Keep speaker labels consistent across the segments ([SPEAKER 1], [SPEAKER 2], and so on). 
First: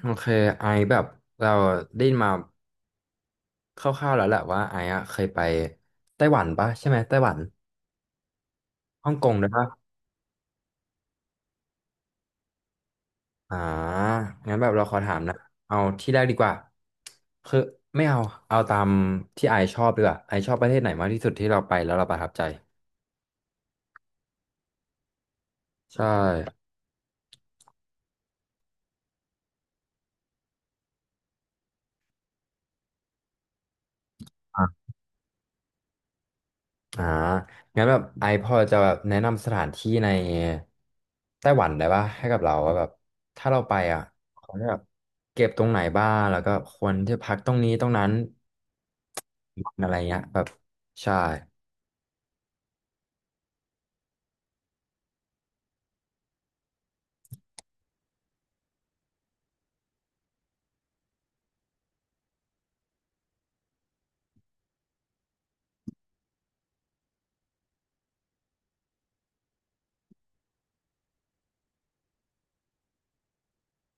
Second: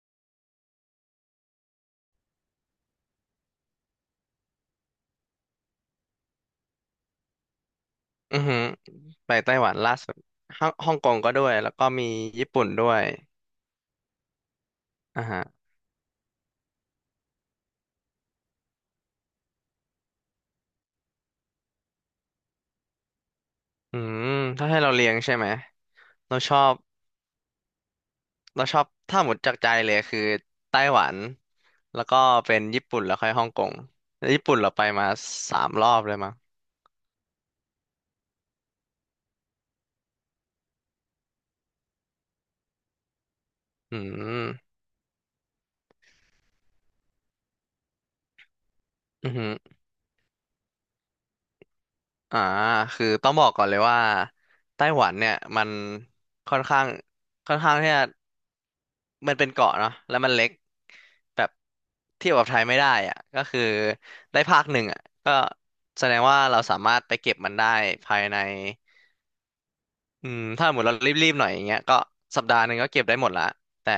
[SPEAKER 1] โอเคไอแบบเราได้ยินมาคร่าวๆแล้วแหละว่าไออะเคยไปไต้หวันปะใช่ไหมไต้หวัน
[SPEAKER 2] อือหือ
[SPEAKER 1] ฮ่องก
[SPEAKER 2] ไป
[SPEAKER 1] งด้วย
[SPEAKER 2] ไต้
[SPEAKER 1] ปะ
[SPEAKER 2] หวันล่าสุดฮ่องกงก็ด้วยแล้วก็มีญี่ปุ่นด้วย
[SPEAKER 1] อ่างั้นแบบเราขอถาม
[SPEAKER 2] อ่า
[SPEAKER 1] นะ
[SPEAKER 2] ฮะ
[SPEAKER 1] เอาที่แรกดีกว่าคือไม่เอาเอาตามที่ไอชอบดีกว่าไอชอบประเทศไหนมากที่สุดที่เราไปแล้วเราประทับใจ
[SPEAKER 2] อืมถ้าให้เราเรียงใช่ไหม
[SPEAKER 1] ใช่
[SPEAKER 2] เราชอบเราชอบถ้าหมดจากใจเลยคือไต้หวัน แล้วก็เป็นญี่ปุ่นแล้วค่อยฮ่องกงแล้วญี่ปุ่นเราไปมาสามรอบเลยมั้ง
[SPEAKER 1] อ่างั้นแบบไอพอจะแบบแนะนำสถานที่ในไต้หวันได้ป่ะให้กับเราว่าแบบถ้าเราไป
[SPEAKER 2] อื
[SPEAKER 1] อ่ะ
[SPEAKER 2] ม
[SPEAKER 1] เขาจะแบบเก็บตรงไหนบ้างแล้วก็ควรที่พักตรงนี้ตรงนั้น
[SPEAKER 2] อือหือ
[SPEAKER 1] อะไรเงี้ยแบบใช่
[SPEAKER 2] อ่าคือต้องบอกก่อนเลยว่าไต้หวันเนี่ยมันค่อนข้างค่อนข้างที่จะมันเป็นเกาะเนาะแล้วมันเล็กแบบเทียบกับไทยไม่ได้อ่ะก็คือได้ภาคหนึ่งอ่ะก็แสดงว่าเราสามารถไปเก็บมันได้ภายในถ้าหมดเรารีบๆหน่อยอย่างเงี้ยก็สัปดาห์หนึ่งก็เก็บได้หมดละแต่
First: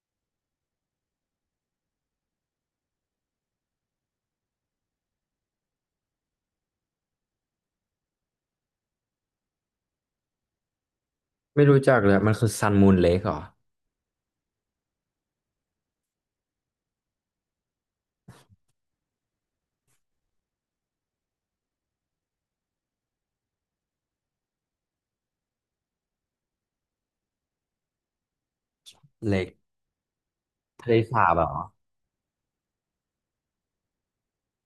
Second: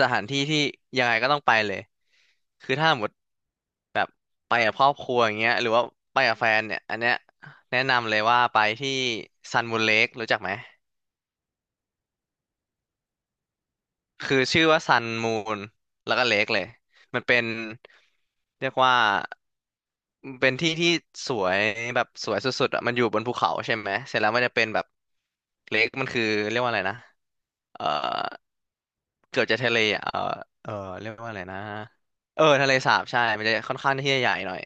[SPEAKER 2] สถานที่ที่ยังไงก็ต้องไปเลยคือถ้าหมด ไปกับครอบครัวอย่างเงี้ยหรือว่าไปกับแฟนเนี่ยอันเนี้ยแนะนำเลยว่าไปที่ซันมูนเลครู้จักไหม
[SPEAKER 1] ไม่รู้จักเลยมันคือซันมูนเลคเหรอ
[SPEAKER 2] คือชื่อว่าซันมูนแล้วก็เลคเลยมันเป็นเรียกว่าเป็นที่ที่สวยแบบสวยสุดๆอ่ะมันอยู่บนภูเขาใช่ไหมเสร็จแล้วมันจะเป็นแบบเลคมันคือเรียกว่าอะไรนะเออ
[SPEAKER 1] เล
[SPEAKER 2] เกือบ
[SPEAKER 1] ค
[SPEAKER 2] จะทะเลอ่ะเออเออ
[SPEAKER 1] ทะเล
[SPEAKER 2] เรียก
[SPEAKER 1] สา
[SPEAKER 2] ว่า
[SPEAKER 1] บ
[SPEAKER 2] อะไร
[SPEAKER 1] เหรอ
[SPEAKER 2] นะเออทะเลสาบใช่มันจะค่อนข้างที่จะใหญ่หน่อย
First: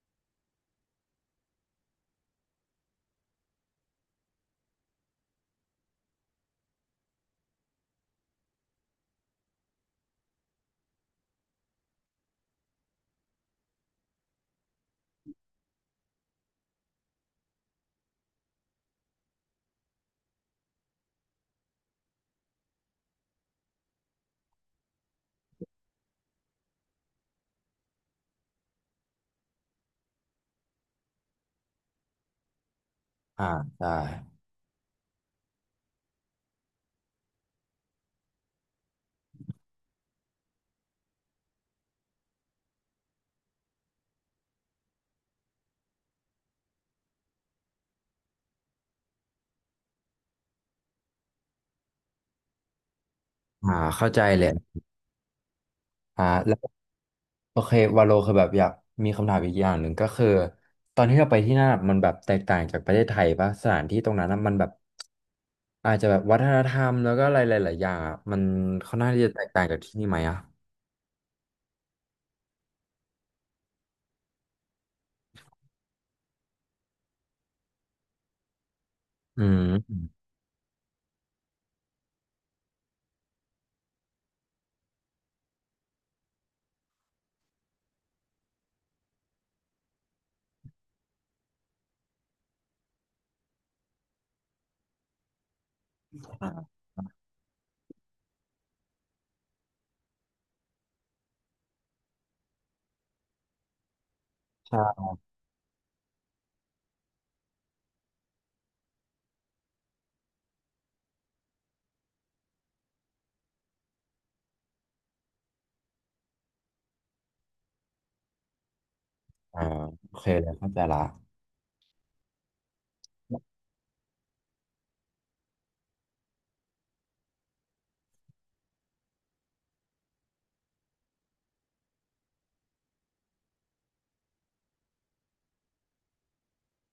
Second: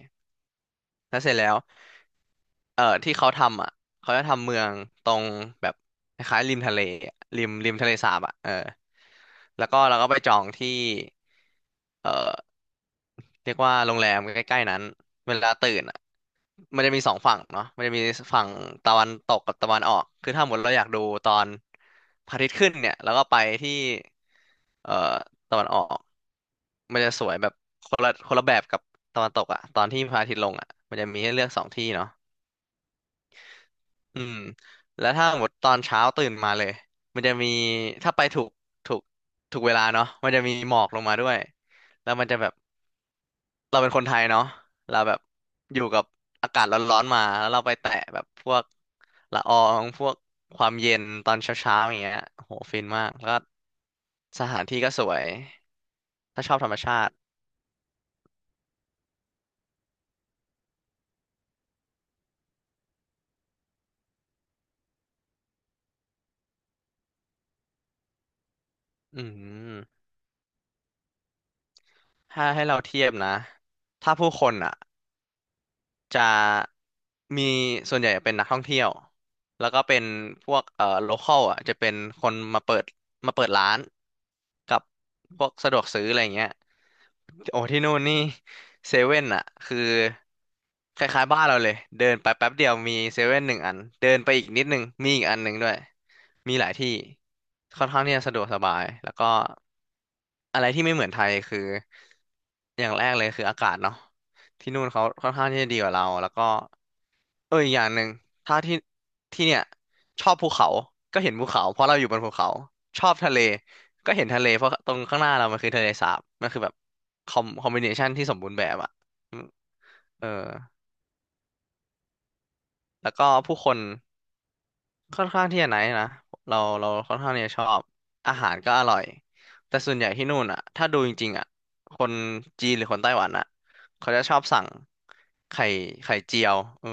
[SPEAKER 2] แล้วเสร็จแล้ว ที่เขาทำอ่ะเขาจะทำเมืองตรงแบบคล้ายๆริมทะเลอะริมริมทะเลสาบอ่ะเออแล้วก็เราก็ไปจองที่เอ่อเรียกว่าโรงแรมใกล้ๆนั้นเวลาตื่นอ่ะมันจะมีสองฝั่งเนาะมันจะมีฝั่งตะวันตกกับตะวันออกคือถ้าหมดเราอยากดูตอนพระอาทิตย์ขึ้นเนี่ยแล้วก็ไปที่เอ่อตะวันออกมันจะสวยแบบคนละแบบกับตะวันตกอ่ะตอนที่พระอาทิตย์ลงอ่ะมันจะมีให้เลือกสองที่เนาะ
[SPEAKER 1] อ่าใช่
[SPEAKER 2] อืมแล้วถ้าหมดตอนเช้าตื่นมาเลยมันจะมีถ้าไปถูกถูกเวลาเนาะมันจะมีหมอกลงมาด้วยแล้วมันจะแบบเราเป็นคนไทยเนาะเราแบบอยู่กับอากาศร้อนๆมาแล้วเราไปแตะแบบพวกละอองพวกความเย็นตอนเช้าๆอย่างเงี้ยโหฟินมากแล้วก็
[SPEAKER 1] อ่าเข้าใจ
[SPEAKER 2] ส
[SPEAKER 1] เลย
[SPEAKER 2] ถานที่ก็สวย
[SPEAKER 1] อ
[SPEAKER 2] ถ้าชอบธ
[SPEAKER 1] ่า
[SPEAKER 2] รรมชาติ
[SPEAKER 1] โอเควาโลคือแบบอยากมีคำถามอีกอย่างหนึ่งก็คือตอนที่เราไปที่นั่นอะมันแบบแตกต่างจากประเทศไทยปะสถานที่ตรงนั้นอะมันแบบอาจจะแบบวัฒนธรรมแล้วก็อะไรหลายๆอย่างอะมันค่อนข้าง
[SPEAKER 2] อื
[SPEAKER 1] ที่จะแตกต่างจากที่
[SPEAKER 2] ม
[SPEAKER 1] นี่ไหมอ่ะ
[SPEAKER 2] ถ้าให้เราเทียบนะถ้าผู้คนอ่ะ จะมีส่วนใหญ่เป็นนักท่องเที่ยว
[SPEAKER 1] อืม
[SPEAKER 2] แล้วก็
[SPEAKER 1] อื
[SPEAKER 2] เป็น
[SPEAKER 1] ม
[SPEAKER 2] พวกโลคอลอ่ะจะเป็นคนมาเปิดร้านกับพวกสะดวกซื้ออะไรอย่างเงี้ยโอ้ที่นู่นนี่เซเว่นอ่ะคือคล้ายๆบ้านเราเลยเดินไปแป๊บเดียวมีเซเว่นหนึ่งอันเดินไปอีกนิดนึงมีอีกอันหนึ่งด้วยมีหลายที่ค่อนข้างที่จะสะดวกสบายแล้วก็อะไรที่ไม่เหมือนไทยคืออย่างแรกเลยคืออากาศเนาะ ที่นู่น
[SPEAKER 1] ใช่
[SPEAKER 2] เขาค่อนข้างที่จะดีกว่าเราแล้วก็เอออีกอย่างหนึ่งถ้าที่ที่เนี่ยชอบภูเขาก็เห็นภูเขาเพราะเราอยู่บนภูเขาชอบทะเลก็เห็นทะเลเพราะตรงข้างหน้าเรามันคือทะเลสาบมันคือแบบคอมบิเนชันที่สมบูรณ์แบบอ่ะอืม
[SPEAKER 1] อ่าโอ
[SPEAKER 2] เอ
[SPEAKER 1] เค
[SPEAKER 2] อ
[SPEAKER 1] เลยเข้าใจละ
[SPEAKER 2] แล้วก็ผู้คน ค่อนข้างที่จะไหนท์นะเราค่อนข้างที่จะชอบอาหารก็อร่อยแต่ส่วนใหญ่ที่นู่นอ่ะถ้าดูจริงๆอ่ะคนจีนหรือคนไต้หวันอ่ะเขาจะชอบสั่งไข่ไข่เจียวเออ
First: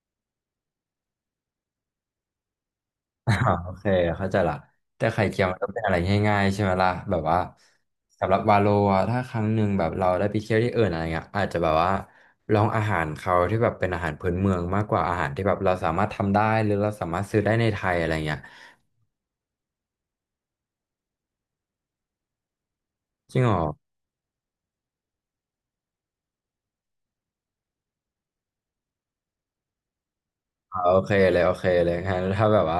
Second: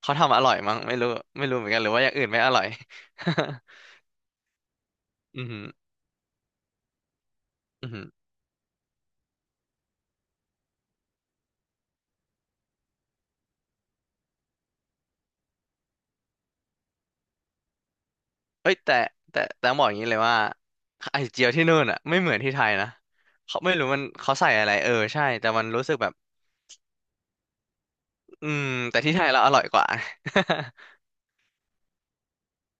[SPEAKER 2] เขาทำอร่อยมั้งไม่รู้ไม่รู้เหมือนกันหรือว่าอย่างอื่นไม่อร่อย
[SPEAKER 1] อ่าโอเคเข้าใจละแต่ไข่ เจี
[SPEAKER 2] อื
[SPEAKER 1] ยว
[SPEAKER 2] อ
[SPEAKER 1] มัน
[SPEAKER 2] หื
[SPEAKER 1] ก็
[SPEAKER 2] อ
[SPEAKER 1] เป็นอะไรง่ายๆใช่ไหมล่ะแบบว่า
[SPEAKER 2] อือหือ
[SPEAKER 1] สำหรับวาโลอะถ้าครั้งหนึ่งแบบเราได้ไปเที่ยวที่อื่นอะไรเงี้ยอาจจะแบบว่าลองอาหารเขาที่แบบเป็นอาหารพื้นเมืองมากกว่าอาหารที่แบบเราสามารถทำได้หรือเราสามารถซื้อได้ในไทยอะไรเงี้ย
[SPEAKER 2] เอ้ยแต่ต้องบอกอย่างนี้เลยว่าไข่เจียวที่นู่นอ่ะไม่เหมือนที่ไทยนะ
[SPEAKER 1] จริงเหร
[SPEAKER 2] เขา
[SPEAKER 1] อ
[SPEAKER 2] ไม่รู้มันเขาใส่อะไรเออใช่แต่มันรู้สึกแบบอืมแต่ที่ไทยเราอร่อยกว่า
[SPEAKER 1] อโอเคเลยโอเคเลยงั้นถ้าแบบว่า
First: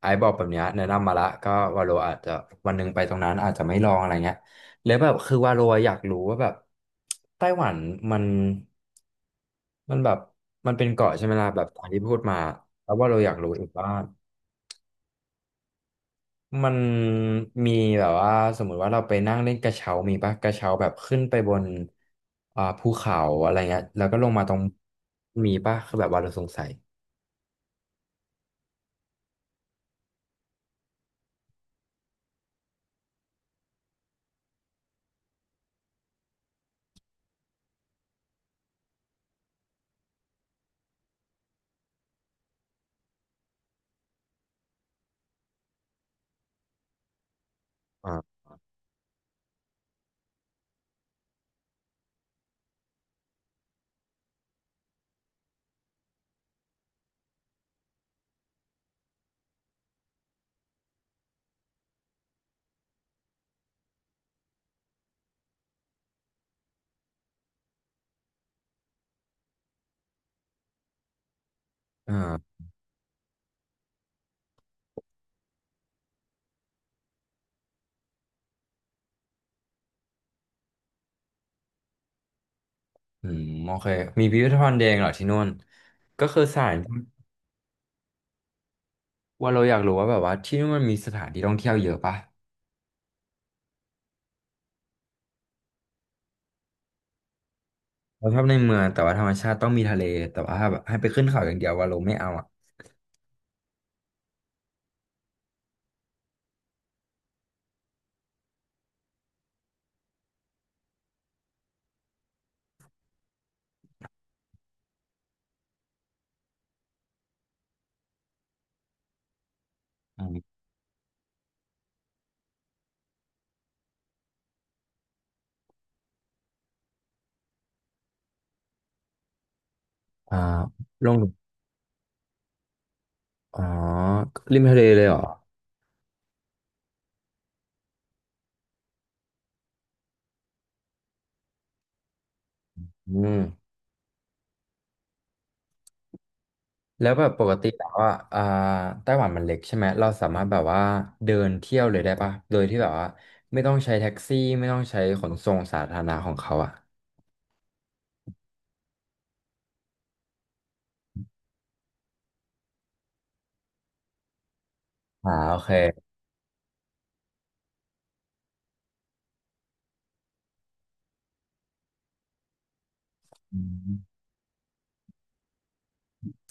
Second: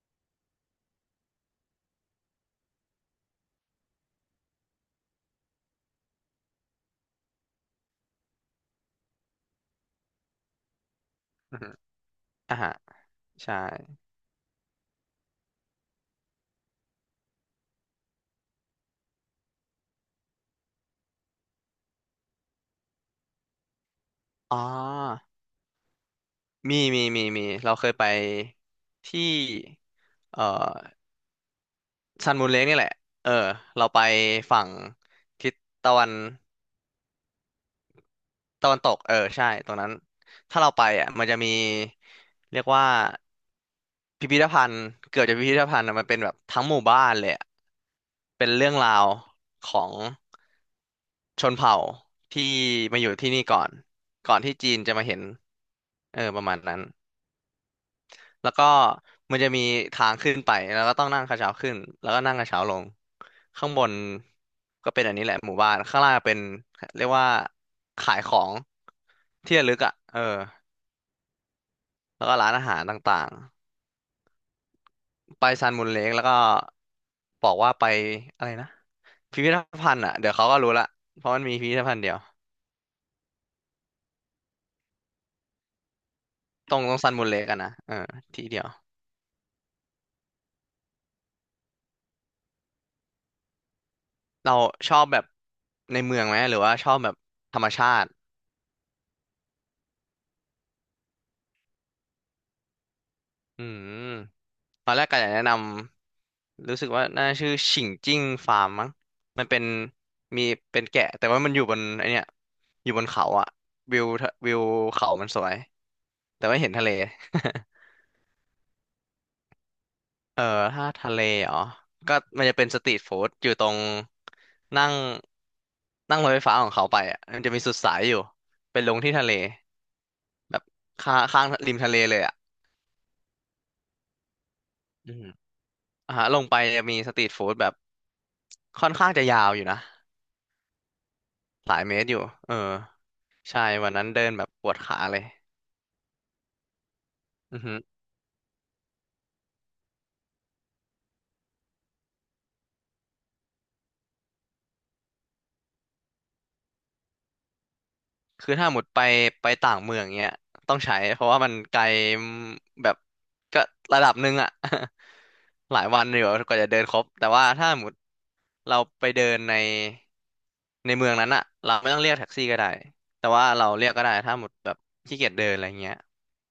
[SPEAKER 1] ไอ้บอกแบบเนี้ยแนะนำมาละก็วาโลอาจจะวันหนึ่งไปตรงนั้นอาจจะไม่ลองอะไรเงี้ยแล้วแบบคือวาโลอยากรู้ว่าแบบไต้หวันมันมันแบบมันเป็นเกาะใช่ไหมล่ะ
[SPEAKER 2] อือ
[SPEAKER 1] แบบ
[SPEAKER 2] หือ
[SPEAKER 1] ตามที่พูดมา
[SPEAKER 2] อ่าฮะ
[SPEAKER 1] แล้วว่าเราอยากรู้
[SPEAKER 2] ใช่
[SPEAKER 1] อีกว่ามันมีแบบว่าสมมุติว่าเราไปนั่งเล่นกระเช้ามีปะกระเช้าแบบขึ้นไปบนภูเขาอะไรเงี้ยแล้วก็ลงมาตร
[SPEAKER 2] อ๋
[SPEAKER 1] ง
[SPEAKER 2] อ
[SPEAKER 1] มีปะคือแบบว่าเราสงสัย
[SPEAKER 2] มีเราเคยไปที่เอ่อซันมูนเลกนี่แหละเออเราไปฝั่งทิศตะวันตะวันตกเออใช่ตรงนั้น ถ้าเราไปอ่ะมันจะมีเรียกว่าพิพิธภัณฑ์เกือบจะพิพิธภัณฑ์อะมันเป็นแบบทั้งหมู่บ้านเลยอะ
[SPEAKER 1] อ
[SPEAKER 2] เป็นเรื่องราวของชนเผ่าที่มาอยู่ที่นี่ก่อนก่อนที่จีนจะมาเห็นเออประมาณนั้น แล้วก็มันจะมีทางขึ้นไปแล้วก็ต้องนั่งกระเช้าขึ้นแล้วก็นั่งกระเช้าลงข้างบนก็เป็นอันนี้แหละหมู่บ้านข้างล่างเป็นเรียกว่าขายของที่ระลึกอ่ะเออ
[SPEAKER 1] ่
[SPEAKER 2] แล้วก็
[SPEAKER 1] า
[SPEAKER 2] ร้านอาหารต่างๆไปซันมูนเลกแล้วก็บอกว่าไปอะไรนะพิพิธภัณฑ์อ่ะเดี๋ยวเขาก็รู้ละเพราะมันมีพิพิธภัณฑ์เดียว
[SPEAKER 1] อืมโอเคมีพิพิธภัณฑ์แดงเหรอที่นู่นก็คือสถา
[SPEAKER 2] ตร
[SPEAKER 1] น
[SPEAKER 2] งตรงซันมูนเลคกัะนะเออที่เดียว
[SPEAKER 1] ว่าเราอยากรู้ว่าแบบว่าที่นู่นมันมีสถานที่ท่องเที่ยวเยอะปะ
[SPEAKER 2] เราชอบแบบในเมืองไหมหรือว่าชอบแบบธรรมชาติ
[SPEAKER 1] เราชอบในเมืองแต่ว่าธรรมชาติต้องมีทะเลแต่ว่าถ้าแบบให้ไปขึ้นเขาอย่างเดียวว่าเราไม่เอาอ่ะ
[SPEAKER 2] อืม ตอนแรกก็อยากแนะนำรู้สึกว่าน่าชื่อฉิงจิ้งฟาร์มมั้งมันเป็นมีเป็นแกะแต่ว่ามันอยู่บนไอเนี้ยอยู่บนเขาอะวิวเขามันสวยแต่ว่าเห็นทะเล
[SPEAKER 1] อื
[SPEAKER 2] เออ
[SPEAKER 1] ม
[SPEAKER 2] ถ้าทะเลเหรอก็มันจะเป็นสตรีทฟู้ดอยู่ตรงนั่งนั่งรถไฟฟ้าของเขาไปอะมันจะมีสุดสายอยู่เป็นลงที่ทะเล
[SPEAKER 1] อ่า
[SPEAKER 2] แบบ
[SPEAKER 1] ลง
[SPEAKER 2] ข้างข้างริมทะเลเลยอะ
[SPEAKER 1] อ๋อริมทะเลเลย
[SPEAKER 2] อื
[SPEAKER 1] เหรอ
[SPEAKER 2] มอ่าฮะลงไปจะมีสตรีทฟู้ดแบบค่อนข้างจะยาวอยู่นะ หลายเมตรอยู่เออ
[SPEAKER 1] อืม
[SPEAKER 2] ใช่วันนั้นเดินแบบปวดขาเลย
[SPEAKER 1] แล้วแบบปก
[SPEAKER 2] อือ
[SPEAKER 1] ติ
[SPEAKER 2] ฮึ
[SPEAKER 1] แล้วว่าไต้หวันมันเล็กใช่ไหมเราสามารถแบบว่าเดินเที่ยวเลยได้ปะโดยที่แบบว่าไม่ต้องใช้แท็กซี่ไม่ต้องใช้ขนส่งสาธารณะของเขาอ่ะ
[SPEAKER 2] คือถ้าหมดไปต่างเมืองเงี้ยต้องใช้เพราะว่ามันไกลแบบก็ระดับหนึ่งอะ
[SPEAKER 1] อ่าโอเค
[SPEAKER 2] หลายวันอยู่กว่าจะเดินครบ แต่ว่าถ้าหมดเราไปเดินในเมืองนั้นอะเราไม่ต้องเรียกแท็กซี่ก็ได้ แต่ว่าเราเรียกก็ได้ถ้าหมดแบบขี้เกียจเดินอะไรเงี้ย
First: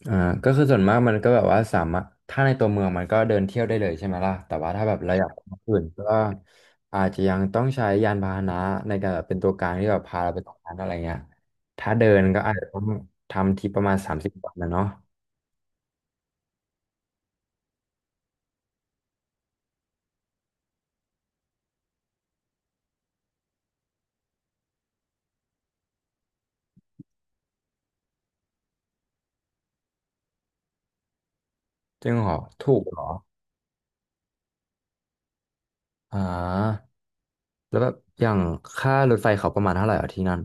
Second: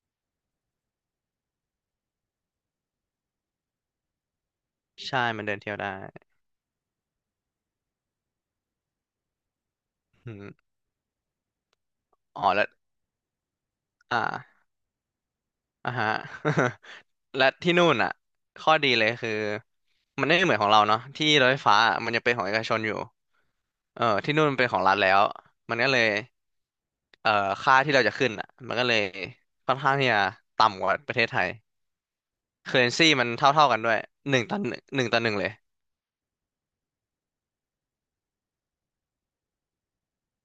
[SPEAKER 1] อ่าก็คือส่วนมากมันก็แบบว่าสามารถถ้าในตัวเมืองมันก็เดินเที่ยวได้เลยใช่ไหมล่ะแต่ว่าถ้าแบบเรา
[SPEAKER 2] ใช่
[SPEAKER 1] อยากไป
[SPEAKER 2] มันเดิน
[SPEAKER 1] ที่
[SPEAKER 2] เที่ยว
[SPEAKER 1] อื่น
[SPEAKER 2] ได้
[SPEAKER 1] ก็อาจจะยังต้องใช้ยานพาหนะในการแบบเป็นตัวกลางที่แบบพาเรา
[SPEAKER 2] อื
[SPEAKER 1] ไป
[SPEAKER 2] ม
[SPEAKER 1] ตรงนั้นอะไรเงี้ยถ้าเดินก็
[SPEAKER 2] อ๋อ
[SPEAKER 1] อาจจะ
[SPEAKER 2] แล้ว
[SPEAKER 1] ต้องทำทริปประมาณ30วัน
[SPEAKER 2] อ่า
[SPEAKER 1] นะเนาะ
[SPEAKER 2] อ่ะฮะ และที่นู่นอ่ะข้อดีเลยคือมันไม่เหมือนของเราเนาะที่รถไฟฟ้าอะมันยังเป็นของเอกชนอยู่เออที่นู่นมันเป็นของรัฐแล้วมันก็เลยเอ่อค่าที่เราจะขึ้นอ่ะมันก็เลยค่อนข้างที่จะต่ำกว่าประเทศไทย
[SPEAKER 1] จริงเหรอ
[SPEAKER 2] เค
[SPEAKER 1] ถู
[SPEAKER 2] อร์
[SPEAKER 1] ก
[SPEAKER 2] เรน
[SPEAKER 1] เหร
[SPEAKER 2] ซี
[SPEAKER 1] อ
[SPEAKER 2] มันเท่าเท่ากันด้วยหนึ่งต่อหนึ่งหนึ่งต่อหนึ่งเลย
[SPEAKER 1] อ่าแล้วแบบอย่างค่ารถไฟเขาประมาณเท่าไหร่อ่ะอที่นั่น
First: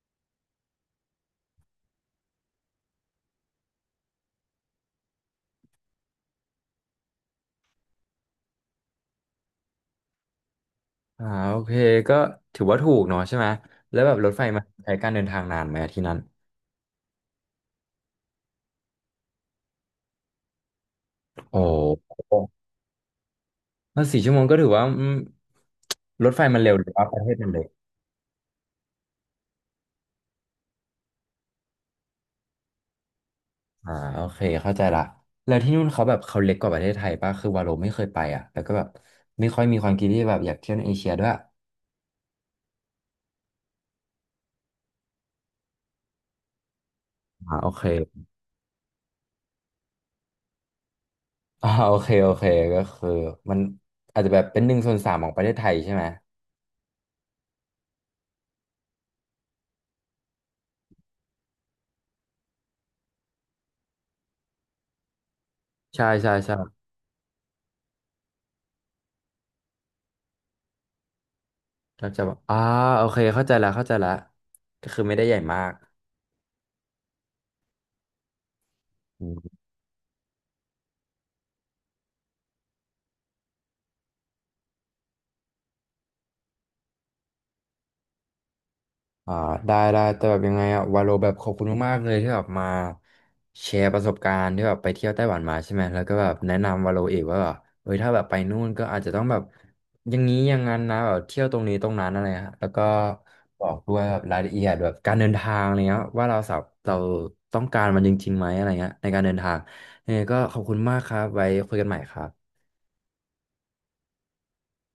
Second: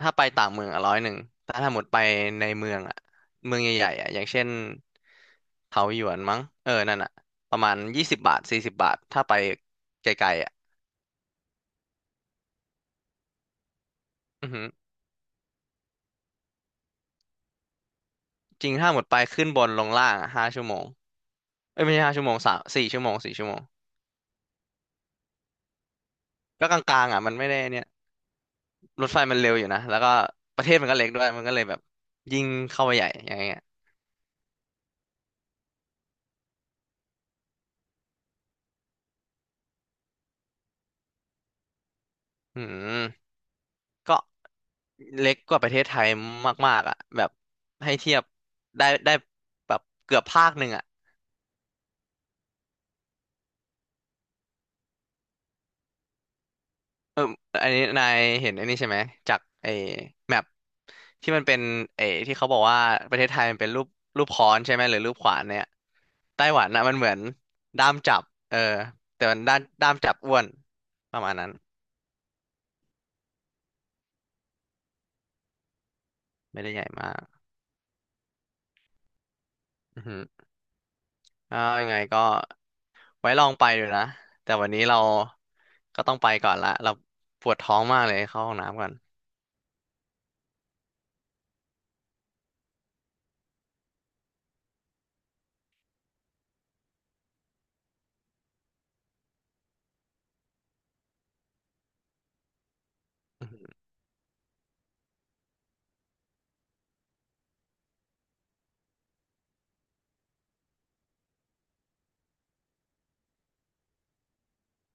[SPEAKER 2] ถ้าไปต่างเมืองอ่ะ101แต่ถ้าหมดไปในเมืองอ่ะเมืองใหญ่ๆอ่ะอย่างเช่นเถาหยวนมั้งเออนั่นอ่ะประมาณ20 บาท40 บาทถ้าไปไกลๆอ่ะ
[SPEAKER 1] อ่าโอเคก็ถือว่าถูกเนาะใช่ไหมแล้วแบบรถไฟ
[SPEAKER 2] อือ
[SPEAKER 1] มั
[SPEAKER 2] หื
[SPEAKER 1] น
[SPEAKER 2] อ
[SPEAKER 1] ใช้การเดินทางนานไหมอะที่นั่น
[SPEAKER 2] จริงถ้าหมดไปขึ้นบนลงล่างอะห้าชั่วโมง
[SPEAKER 1] โอ
[SPEAKER 2] เอ้ยไม่ใช่ห้า
[SPEAKER 1] ้
[SPEAKER 2] ชั่วโมง3-4 ชั่วโมงสี่ชั่วโมง
[SPEAKER 1] แล้ว4 ชั่วโมงก็ถือว่าอืมรถไฟมัน
[SPEAKER 2] ก็
[SPEAKER 1] เร็
[SPEAKER 2] ก
[SPEAKER 1] ว
[SPEAKER 2] ล
[SPEAKER 1] หรือ
[SPEAKER 2] า
[SPEAKER 1] ว่า
[SPEAKER 2] งๆ
[SPEAKER 1] ป
[SPEAKER 2] อ่ะ
[SPEAKER 1] ระเท
[SPEAKER 2] มัน
[SPEAKER 1] ศมั
[SPEAKER 2] ไม่
[SPEAKER 1] น
[SPEAKER 2] ได้
[SPEAKER 1] เร็ว
[SPEAKER 2] เนี่ยรถไฟมันเร็วอยู่นะแล้วก็ประเทศมันก็เล็กด้วยมันก็เลยแบบยิ่งเข้าไปใหญ่อย่างเงี้ย
[SPEAKER 1] อ่าโอเคเข้าใจละแล้วที่นู่นเขาแบบเขาเล็กกว่าประเทศไทยป่ะคือวาโลไม่เคยไปอ่ะแล้วก็แบบไม่ค่อยมีความคิดที่แบบอยากเที่ยวในเอเชียด้วยอ
[SPEAKER 2] อืมก็เล็กกว่าประเทศไทยมากๆอ่ะแบบ
[SPEAKER 1] ่าโอเค
[SPEAKER 2] ให้เทียบได้แบบเกือบภาคหนึ่งอ่ะ
[SPEAKER 1] อ่าโอเคโอเคก็คือมันอาจจะแบบเป็นหนึ่งส่วนสามของประเทศไทยใช่ไหม
[SPEAKER 2] เอออันนี้นายเห็นอันนี้ใช่ไหมจากไอ้แมปที่มันเป็นไอ้ที่เขาบอกว่าประเทศไทยมันเป็นรูปค้อนใช่ไหมหรือรูปขวานเนี่ย
[SPEAKER 1] ใช่ใช่
[SPEAKER 2] ไต้
[SPEAKER 1] ใช่
[SPEAKER 2] หวันนะมันเหมือนด้ามจับเออแต่มันด้านด้ามจับอ้วนประมาณนั้น
[SPEAKER 1] ก็จะแบบอ่าโอเคเข้าใจละเข้าใจละก็คือไม่ได้ใหญ่มาก
[SPEAKER 2] ไม่ได้ใหญ่มากอือฮึอ่ายังไงก็ไว้ลองไปดูนะแต่วันนี้เราก็ต้องไปก่อนละเราปวดท้องมากเลยเข้าห้องน้ำก่อน
[SPEAKER 1] อ่าได้ได้แต่แบบยังไงอะวาโลแบบขอบคุณมากๆเลยที่แบบมาแชร์ประสบการณ์ที่แบบไปเที่ยวไต้หวันมาใช่ไหมแล้วก็แบบแนะนำวาโลเอกว่าแบบเอ้ยถ้าแบบไปนู่นก็อาจจะต้องแบบอย่างนี้อย่างนั้นนะแบบเที่ยวตรงนี้ตรงนั้นอะไรฮะแล้วก็บอกด้วยแบบรายละเอียดแบบการเดินทางอะไรเงี้ยว่าเราสาเราต้องการมันจริงๆไหมอะไรเงี้ยในการเดินทางยังไงก็ขอบคุณมากครับไว้คุยกันใหม่ครับ